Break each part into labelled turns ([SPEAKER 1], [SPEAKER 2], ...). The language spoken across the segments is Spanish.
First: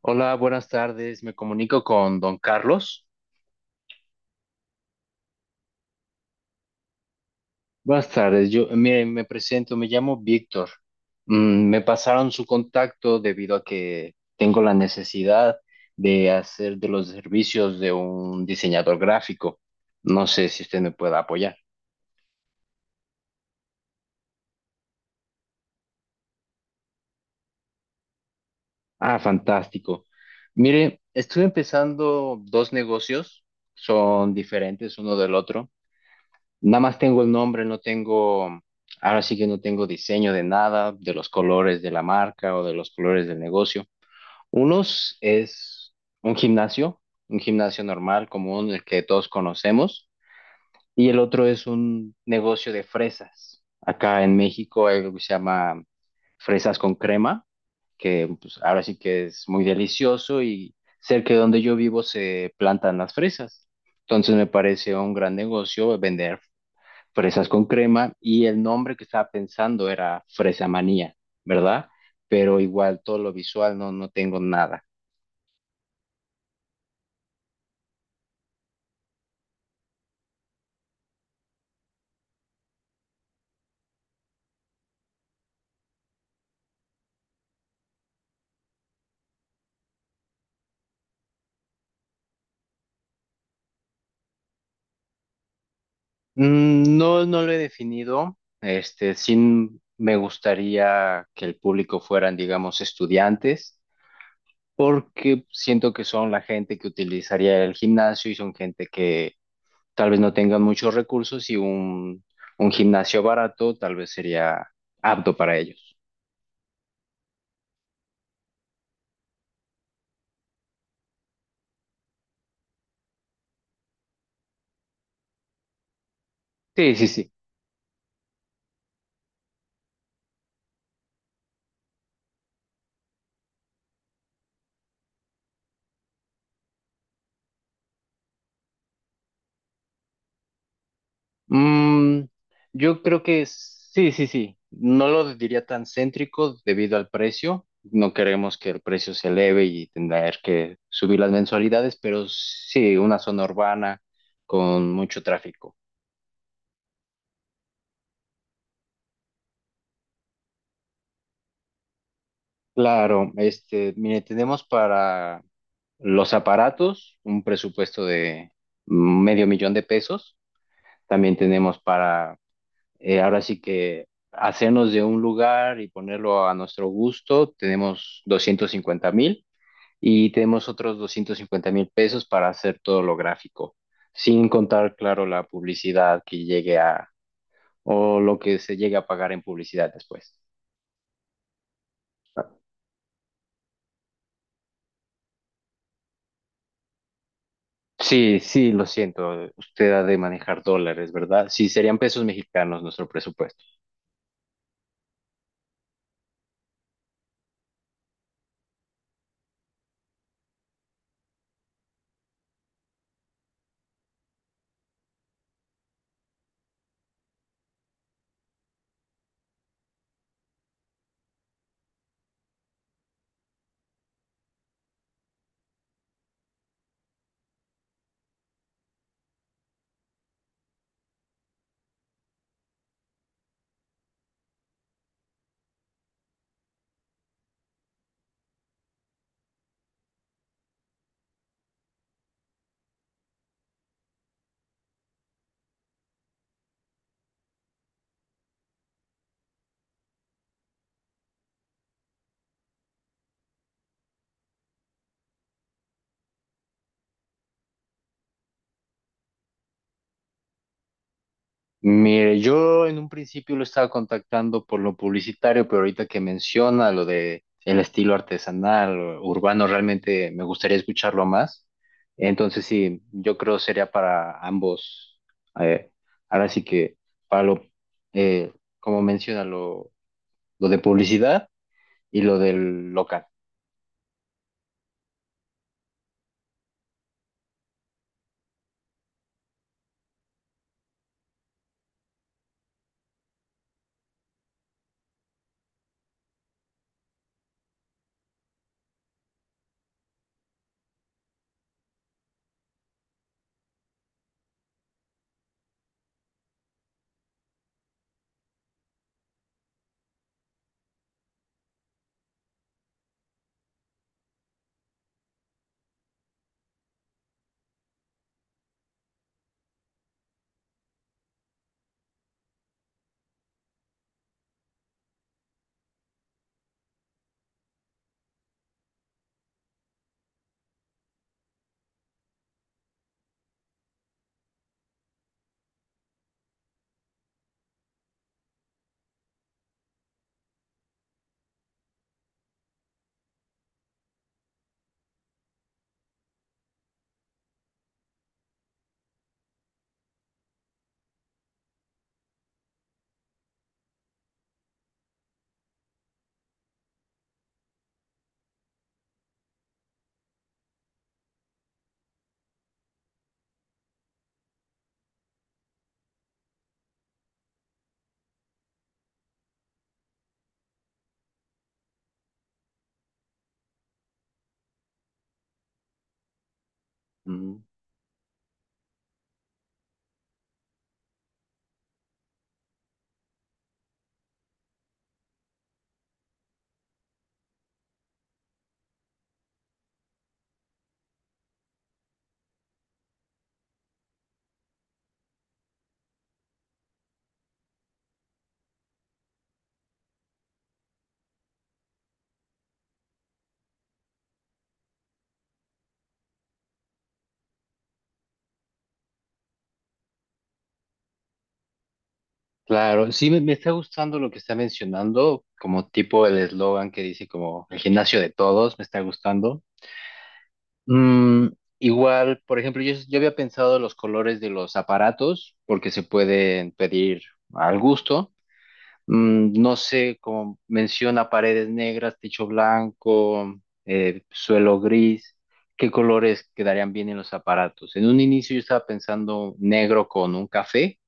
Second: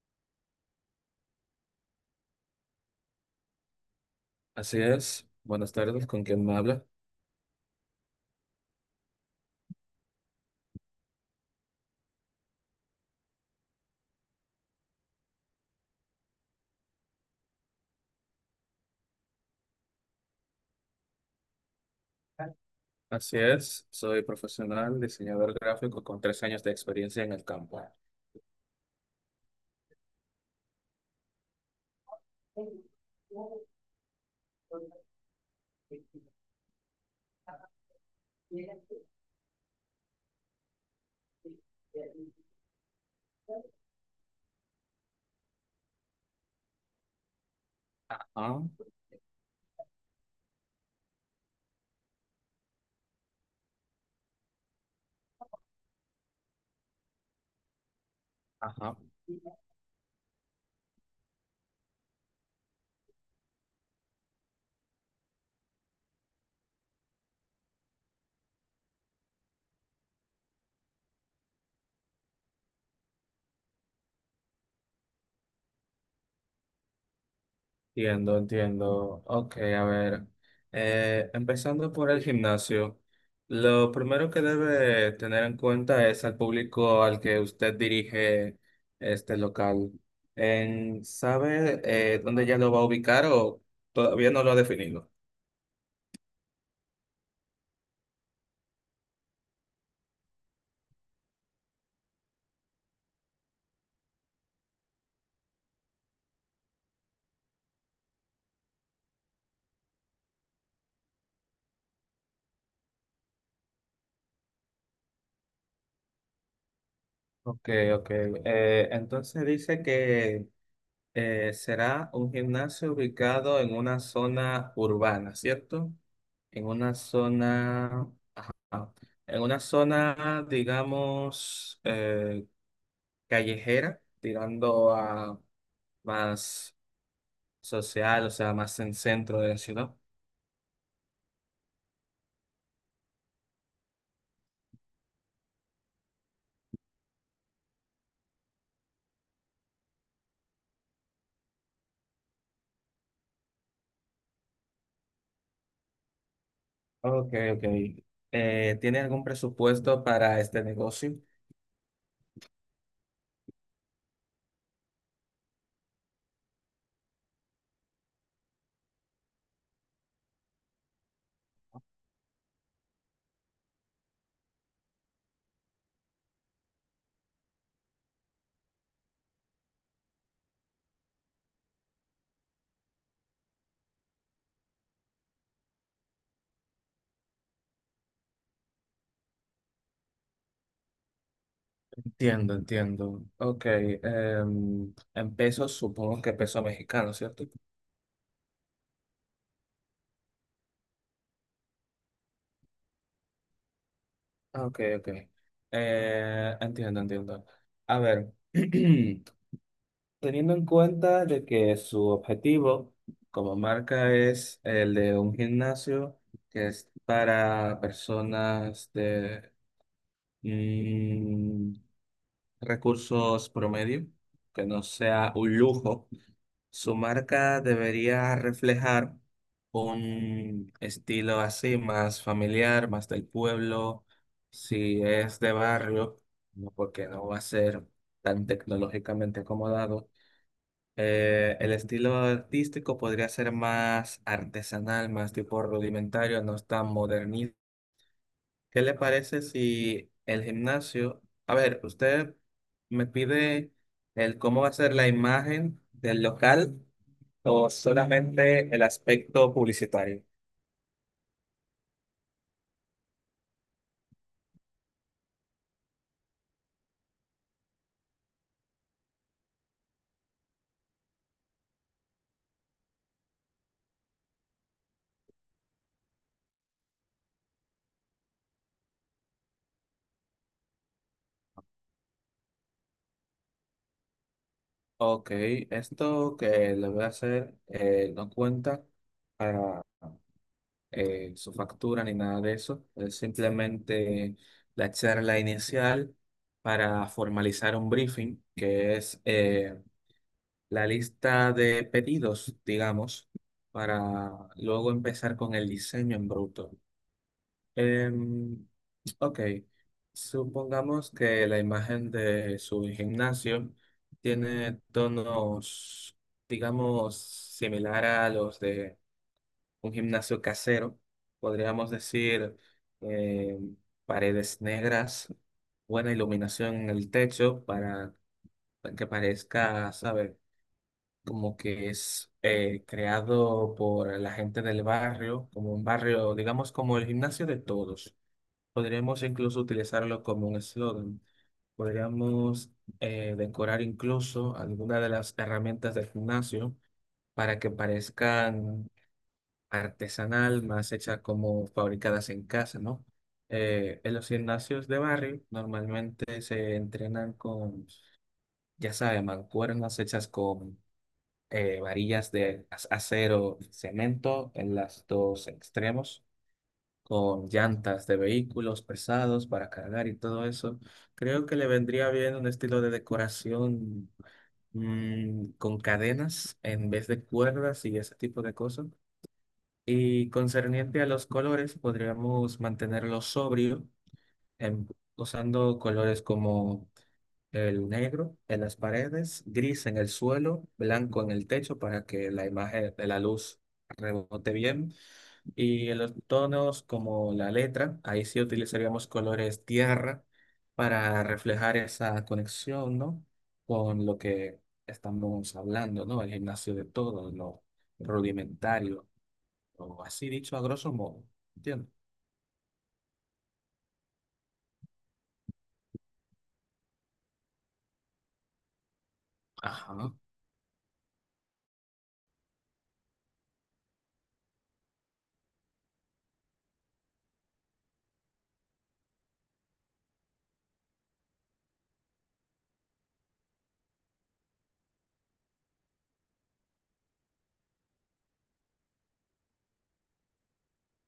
[SPEAKER 1] Hola, buenas tardes. Me comunico con don Carlos.
[SPEAKER 2] Así es. Buenas tardes, ¿con quién me habla?
[SPEAKER 1] Buenas tardes. Yo, mire, me presento, me llamo Víctor. Me pasaron su contacto debido a que tengo la necesidad de hacer de los servicios de un diseñador gráfico. No sé si usted me pueda apoyar.
[SPEAKER 2] Así es, soy profesional, diseñador gráfico con tres años de experiencia en el campo.
[SPEAKER 1] Ah, fantástico. Mire, estoy empezando dos negocios, son diferentes uno del otro. Nada más tengo el nombre, no tengo, ahora sí que no tengo diseño de nada, de los colores de la marca o de los colores del negocio. Unos es un gimnasio, un gimnasio normal,
[SPEAKER 2] Ah,
[SPEAKER 1] común, el que todos conocemos, y el otro es un negocio de fresas. Acá en México hay algo que se llama fresas con crema, que pues, ahora
[SPEAKER 2] ajá.
[SPEAKER 1] sí que es muy delicioso y cerca de donde yo vivo se plantan las fresas. Entonces me parece un gran negocio vender fresas con crema y el nombre que estaba pensando era Fresa Manía, ¿verdad? Pero igual todo lo visual no, no tengo nada.
[SPEAKER 2] Entiendo, entiendo. Ok, a ver. Empezando por el gimnasio, lo primero que debe tener en cuenta es al público al que usted dirige este local. ¿Sabe dónde ya lo va a ubicar o todavía no lo ha definido?
[SPEAKER 1] No, no lo he definido. Este, sí me gustaría que el público fueran, digamos, estudiantes, porque siento que son la gente que utilizaría el gimnasio y son gente que tal vez no tengan muchos recursos y un gimnasio barato tal vez sería apto para ellos.
[SPEAKER 2] Ok, ok. Entonces dice que será un gimnasio ubicado en una zona urbana, ¿cierto? En
[SPEAKER 1] Sí,
[SPEAKER 2] una
[SPEAKER 1] sí, sí.
[SPEAKER 2] zona, ah, en una zona, digamos, callejera, tirando a más social, o sea, más en centro de la ciudad.
[SPEAKER 1] Mm, yo creo que sí, sí, sí. No lo diría tan céntrico debido al precio. No queremos que el precio se eleve y tener que subir las mensualidades, pero sí, una zona urbana con mucho tráfico.
[SPEAKER 2] Ok, ok. ¿Tiene algún presupuesto para este negocio?
[SPEAKER 1] Claro, este, mire, tenemos para los aparatos un presupuesto de 500.000 de pesos. También tenemos para ahora sí que hacernos de un lugar y ponerlo a nuestro gusto, tenemos 250.000 y tenemos otros 250.000 pesos para hacer todo lo gráfico, sin contar, claro, la publicidad que llegue a, o lo que se llegue a pagar en publicidad después.
[SPEAKER 2] Entiendo, entiendo. Ok, en pesos supongo que peso mexicano, ¿cierto?
[SPEAKER 1] Sí, sí, lo siento, usted ha de manejar dólares, ¿verdad? Sí, serían pesos mexicanos nuestro presupuesto.
[SPEAKER 2] Ah, ok, ok. Entiendo, entiendo. A ver, teniendo en cuenta de que su objetivo como marca es el de un gimnasio que es para personas de mm, recursos promedio, que no sea un lujo. Su marca debería reflejar un estilo así, más familiar, más del pueblo. Si es de barrio, no, porque no va a ser tan tecnológicamente acomodado. El estilo artístico podría ser más artesanal, más tipo rudimentario, no es tan modernista. ¿Qué le parece si el gimnasio, a ver, usted me pide el cómo va a ser la imagen del local o solamente el aspecto publicitario?
[SPEAKER 1] Mire, yo en un principio lo estaba contactando por lo publicitario, pero ahorita que menciona lo de el estilo artesanal, urbano, realmente me gustaría escucharlo más. Entonces sí, yo creo sería para ambos. Eh, ahora sí que para lo, eh, Como menciona, lo de publicidad y lo del local.
[SPEAKER 2] Ok, esto que le voy a hacer no cuenta para su factura ni nada de eso, es simplemente la charla inicial para formalizar un briefing, que es... la lista de pedidos, digamos, para luego empezar con el diseño en bruto. Em, ok, supongamos que la imagen de su gimnasio tiene tonos, digamos, similar a los de un gimnasio casero. Podríamos decir em, paredes negras, buena iluminación en el techo para que parezca, ¿sabes? Como que es creado por la gente del barrio, como un barrio, digamos, como el gimnasio de todos. Podríamos incluso utilizarlo como un eslogan. Podríamos decorar incluso alguna de las herramientas del gimnasio para que parezcan artesanal, más hechas como fabricadas en casa, ¿no? En los gimnasios de barrio normalmente se entrenan con, ya saben, mancuernas hechas con varillas de acero, cemento en los dos extremos, con llantas de vehículos pesados para cargar y todo eso. Creo que le vendría bien un estilo de decoración con cadenas en vez de
[SPEAKER 1] Mm,
[SPEAKER 2] cuerdas y ese tipo de cosas. Y concerniente a los colores, podríamos mantenerlo sobrio, em, usando colores como el negro en las paredes, gris en el suelo, blanco en el techo para que la imagen de la luz rebote bien. Y en los tonos como la letra, ahí sí utilizaríamos colores tierra para reflejar esa conexión, ¿no? Con lo que estamos hablando, ¿no? El gimnasio de todo, lo rudimentario, o así dicho a grosso modo. ¿Entiendes?
[SPEAKER 1] claro, sí me está gustando lo que está mencionando, como tipo el eslogan que dice como el gimnasio de todos, me está gustando.
[SPEAKER 2] Ajá.
[SPEAKER 1] Mm, Igual, por ejemplo, yo había pensado los colores de los aparatos, porque se pueden pedir al gusto. No sé, como menciona paredes negras, techo blanco, suelo gris, ¿qué colores quedarían bien en los aparatos? En un inicio yo estaba pensando negro con un café,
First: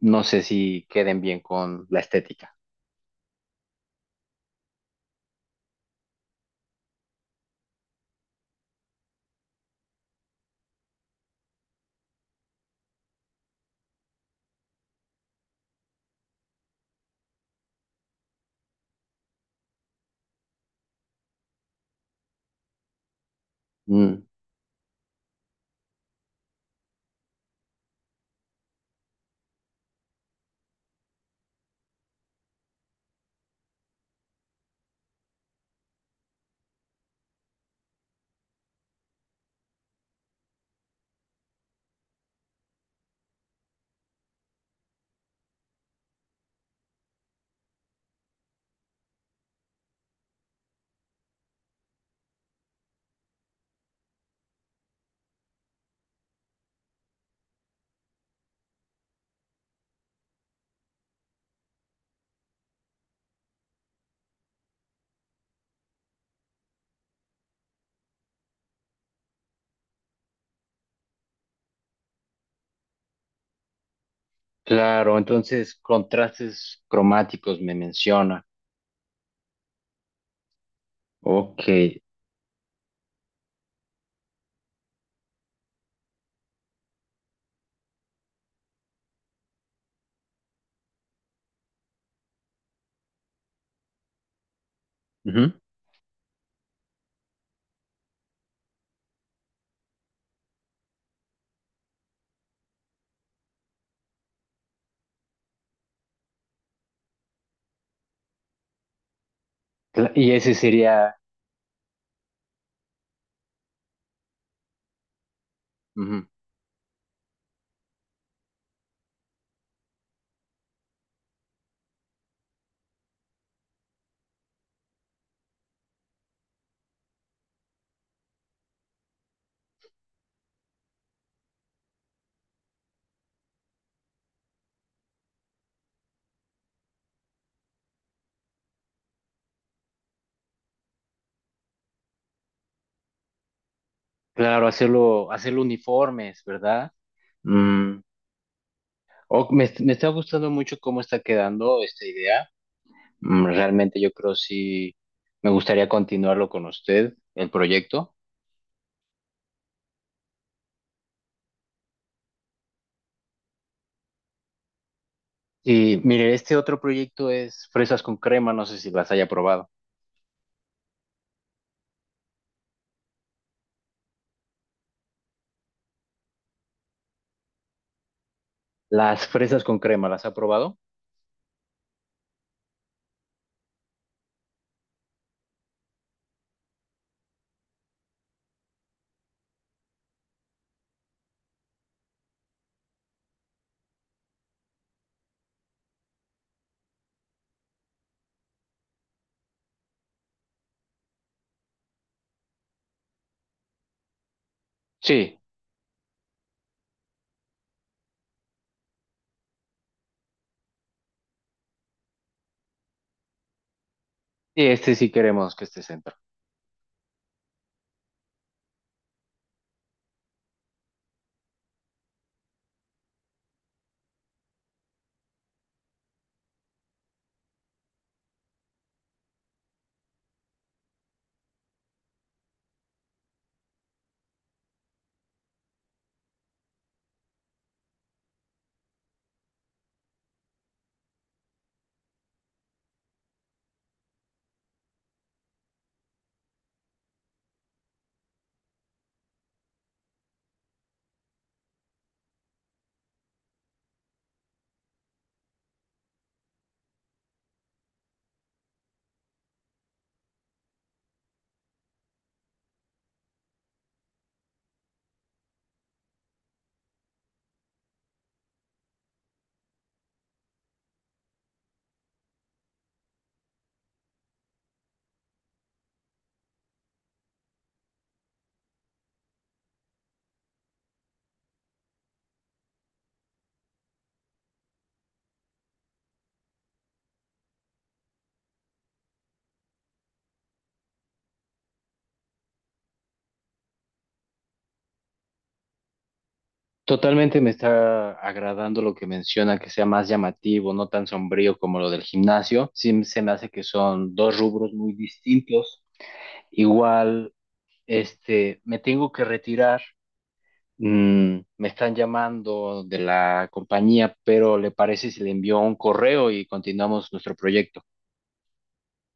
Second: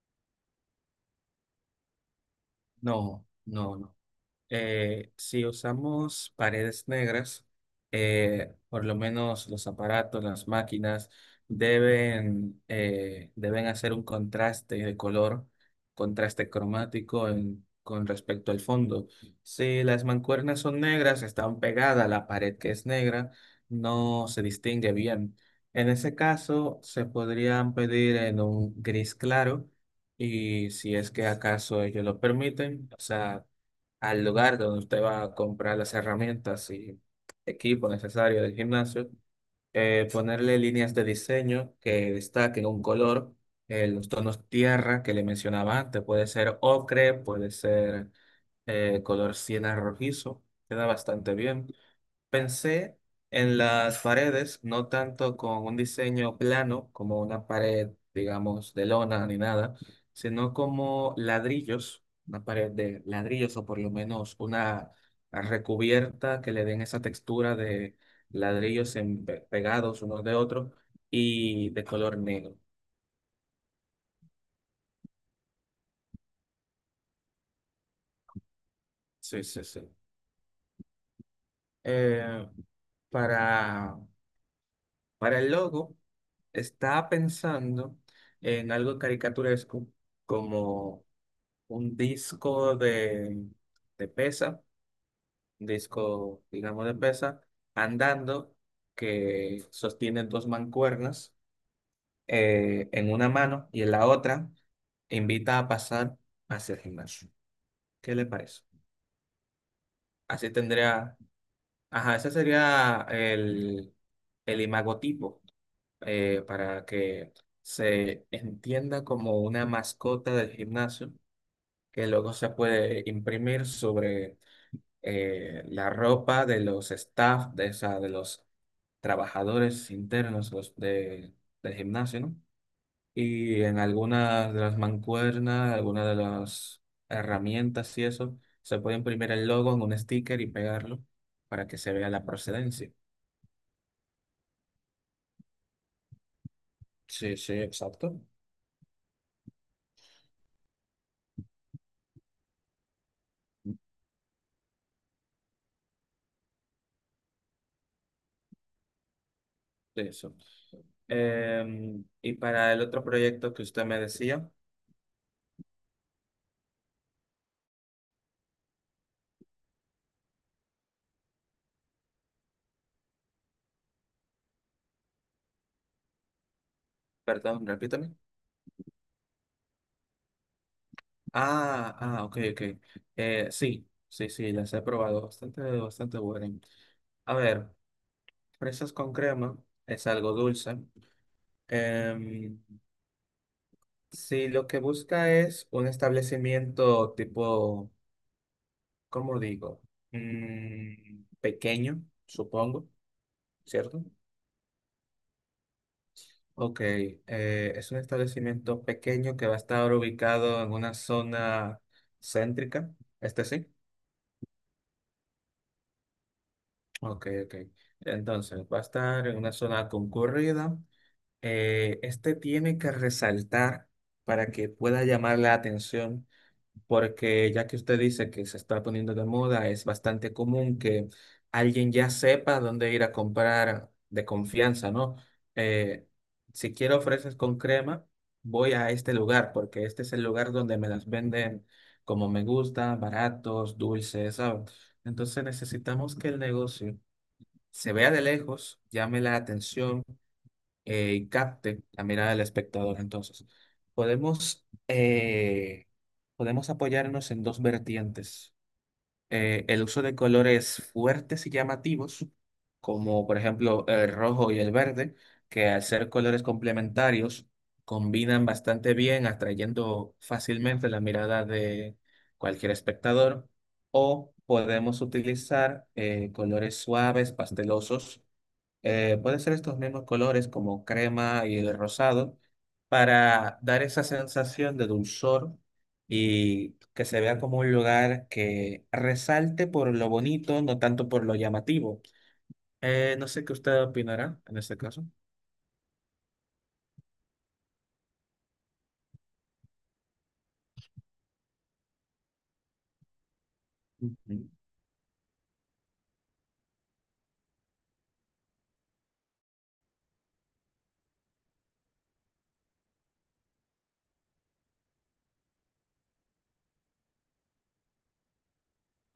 [SPEAKER 1] no sé si queden bien con la estética.
[SPEAKER 2] No, no, no. Si usamos paredes negras, por lo menos los aparatos, las máquinas, deben, deben hacer un contraste de color, contraste cromático con respecto al fondo. Si las mancuernas son negras, están pegadas a la pared que es negra,
[SPEAKER 1] Mm,
[SPEAKER 2] no se distingue bien. En ese caso, se podrían pedir en un gris claro. Y si es que acaso ellos lo permiten, o sea, al lugar donde usted va a comprar las herramientas y equipo necesario del gimnasio, ponerle líneas de diseño que destaquen un color, los tonos tierra que le mencionaba antes, puede ser ocre, puede ser color siena rojizo, queda bastante bien. Pensé en las paredes, no tanto con un diseño plano como una pared, digamos, de lona ni nada, sino como ladrillos, una pared de ladrillos o por lo menos una recubierta que le den esa textura de ladrillos pegados unos de otros y de color negro.
[SPEAKER 1] claro, entonces contrastes cromáticos me menciona.
[SPEAKER 2] Sí, sí, sí.
[SPEAKER 1] Ok.
[SPEAKER 2] Eh, para, para el logo, estaba pensando en algo caricaturesco como un disco de pesa,
[SPEAKER 1] Ujú.
[SPEAKER 2] un disco, digamos, de pesa, andando, que sostiene dos mancuernas en una mano y en la otra invita a pasar hacia el gimnasio. ¿Qué le parece?
[SPEAKER 1] Y
[SPEAKER 2] Así
[SPEAKER 1] ese sería,
[SPEAKER 2] tendría, ajá, ese sería el imagotipo
[SPEAKER 1] ujú,
[SPEAKER 2] para que se entienda como una mascota del gimnasio que luego se puede imprimir sobre la ropa de los staff, de, o sea, de los trabajadores internos del gimnasio, ¿no? Y en algunas de las mancuernas, algunas de las herramientas y eso, se puede imprimir el logo en un sticker y pegarlo para que se vea la procedencia.
[SPEAKER 1] claro, hacerlo uniformes, ¿verdad?
[SPEAKER 2] Sí, sí,
[SPEAKER 1] Mm,
[SPEAKER 2] exacto.
[SPEAKER 1] Me está gustando mucho cómo está quedando esta idea. Realmente yo creo sí me gustaría continuarlo con usted, el proyecto.
[SPEAKER 2] De eso. Y para el otro proyecto que usted me decía,
[SPEAKER 1] Y mire, este otro proyecto es fresas con crema, no sé si las haya probado.
[SPEAKER 2] perdón, repítame.
[SPEAKER 1] Las fresas con crema, ¿las ha probado?
[SPEAKER 2] Ah, ah, ok, ok. Sí, sí, sí, las he probado. Bastante, bastante buenas. A ver, fresas con crema es algo dulce. Em, si lo que busca es un establecimiento tipo, ¿cómo digo? Pequeño, supongo, ¿cierto?
[SPEAKER 1] Sí,
[SPEAKER 2] Ok, es un establecimiento pequeño que va a estar ubicado en una zona céntrica, este sí.
[SPEAKER 1] y este sí queremos que esté sentado.
[SPEAKER 2] Ok, ok. Entonces, va a estar en una zona concurrida. Este tiene que resaltar para que pueda llamar la atención, porque ya que usted dice que se está poniendo de moda, es bastante común que alguien ya sepa dónde ir a comprar de confianza, ¿no? Eh, si quiero ofreces con crema, voy a este lugar, porque este es el lugar donde me las venden como me gusta, baratos, dulces, ¿sabes? Entonces necesitamos que el negocio se vea de lejos, llame la atención y capte la mirada del espectador. Entonces, podemos, eh, podemos apoyarnos en dos vertientes. El uso de colores fuertes y llamativos, como por ejemplo el rojo y el verde, que al ser colores complementarios, combinan bastante bien, atrayendo fácilmente la mirada de cualquier espectador. O podemos utilizar colores suaves, pastelosos, puede ser estos mismos colores como crema y el rosado para dar esa sensación de dulzor y que se vea como un lugar que resalte por lo bonito, no tanto por lo llamativo. No sé qué usted opinará en este caso.
[SPEAKER 1] Totalmente me está agradando lo que menciona, que sea más llamativo, no tan sombrío como lo del gimnasio. Sí, se me hace que son dos
[SPEAKER 2] Ujú.
[SPEAKER 1] rubros muy distintos. Igual, me tengo que retirar. Me están llamando de la compañía, pero ¿le parece si le envío un correo y continuamos nuestro proyecto?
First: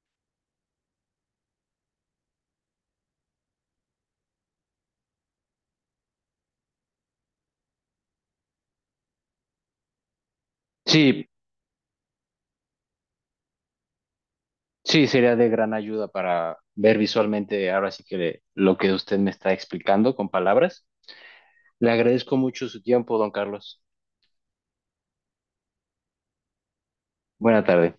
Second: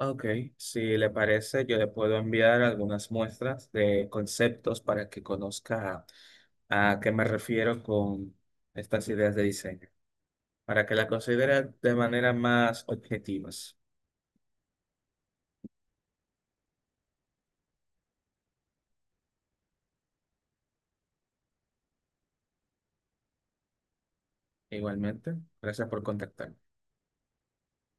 [SPEAKER 2] Ok, si le parece, yo le puedo enviar algunas muestras de conceptos para que conozca a qué me refiero con estas ideas de diseño, para que la
[SPEAKER 1] Sí,
[SPEAKER 2] considere de manera más objetiva.
[SPEAKER 1] sí, sería de gran ayuda para ver visualmente ahora sí que lo que usted me está explicando con palabras. Le agradezco mucho su tiempo, don Carlos.
[SPEAKER 2] Igualmente, gracias por contactarme.
[SPEAKER 1] Buena tarde.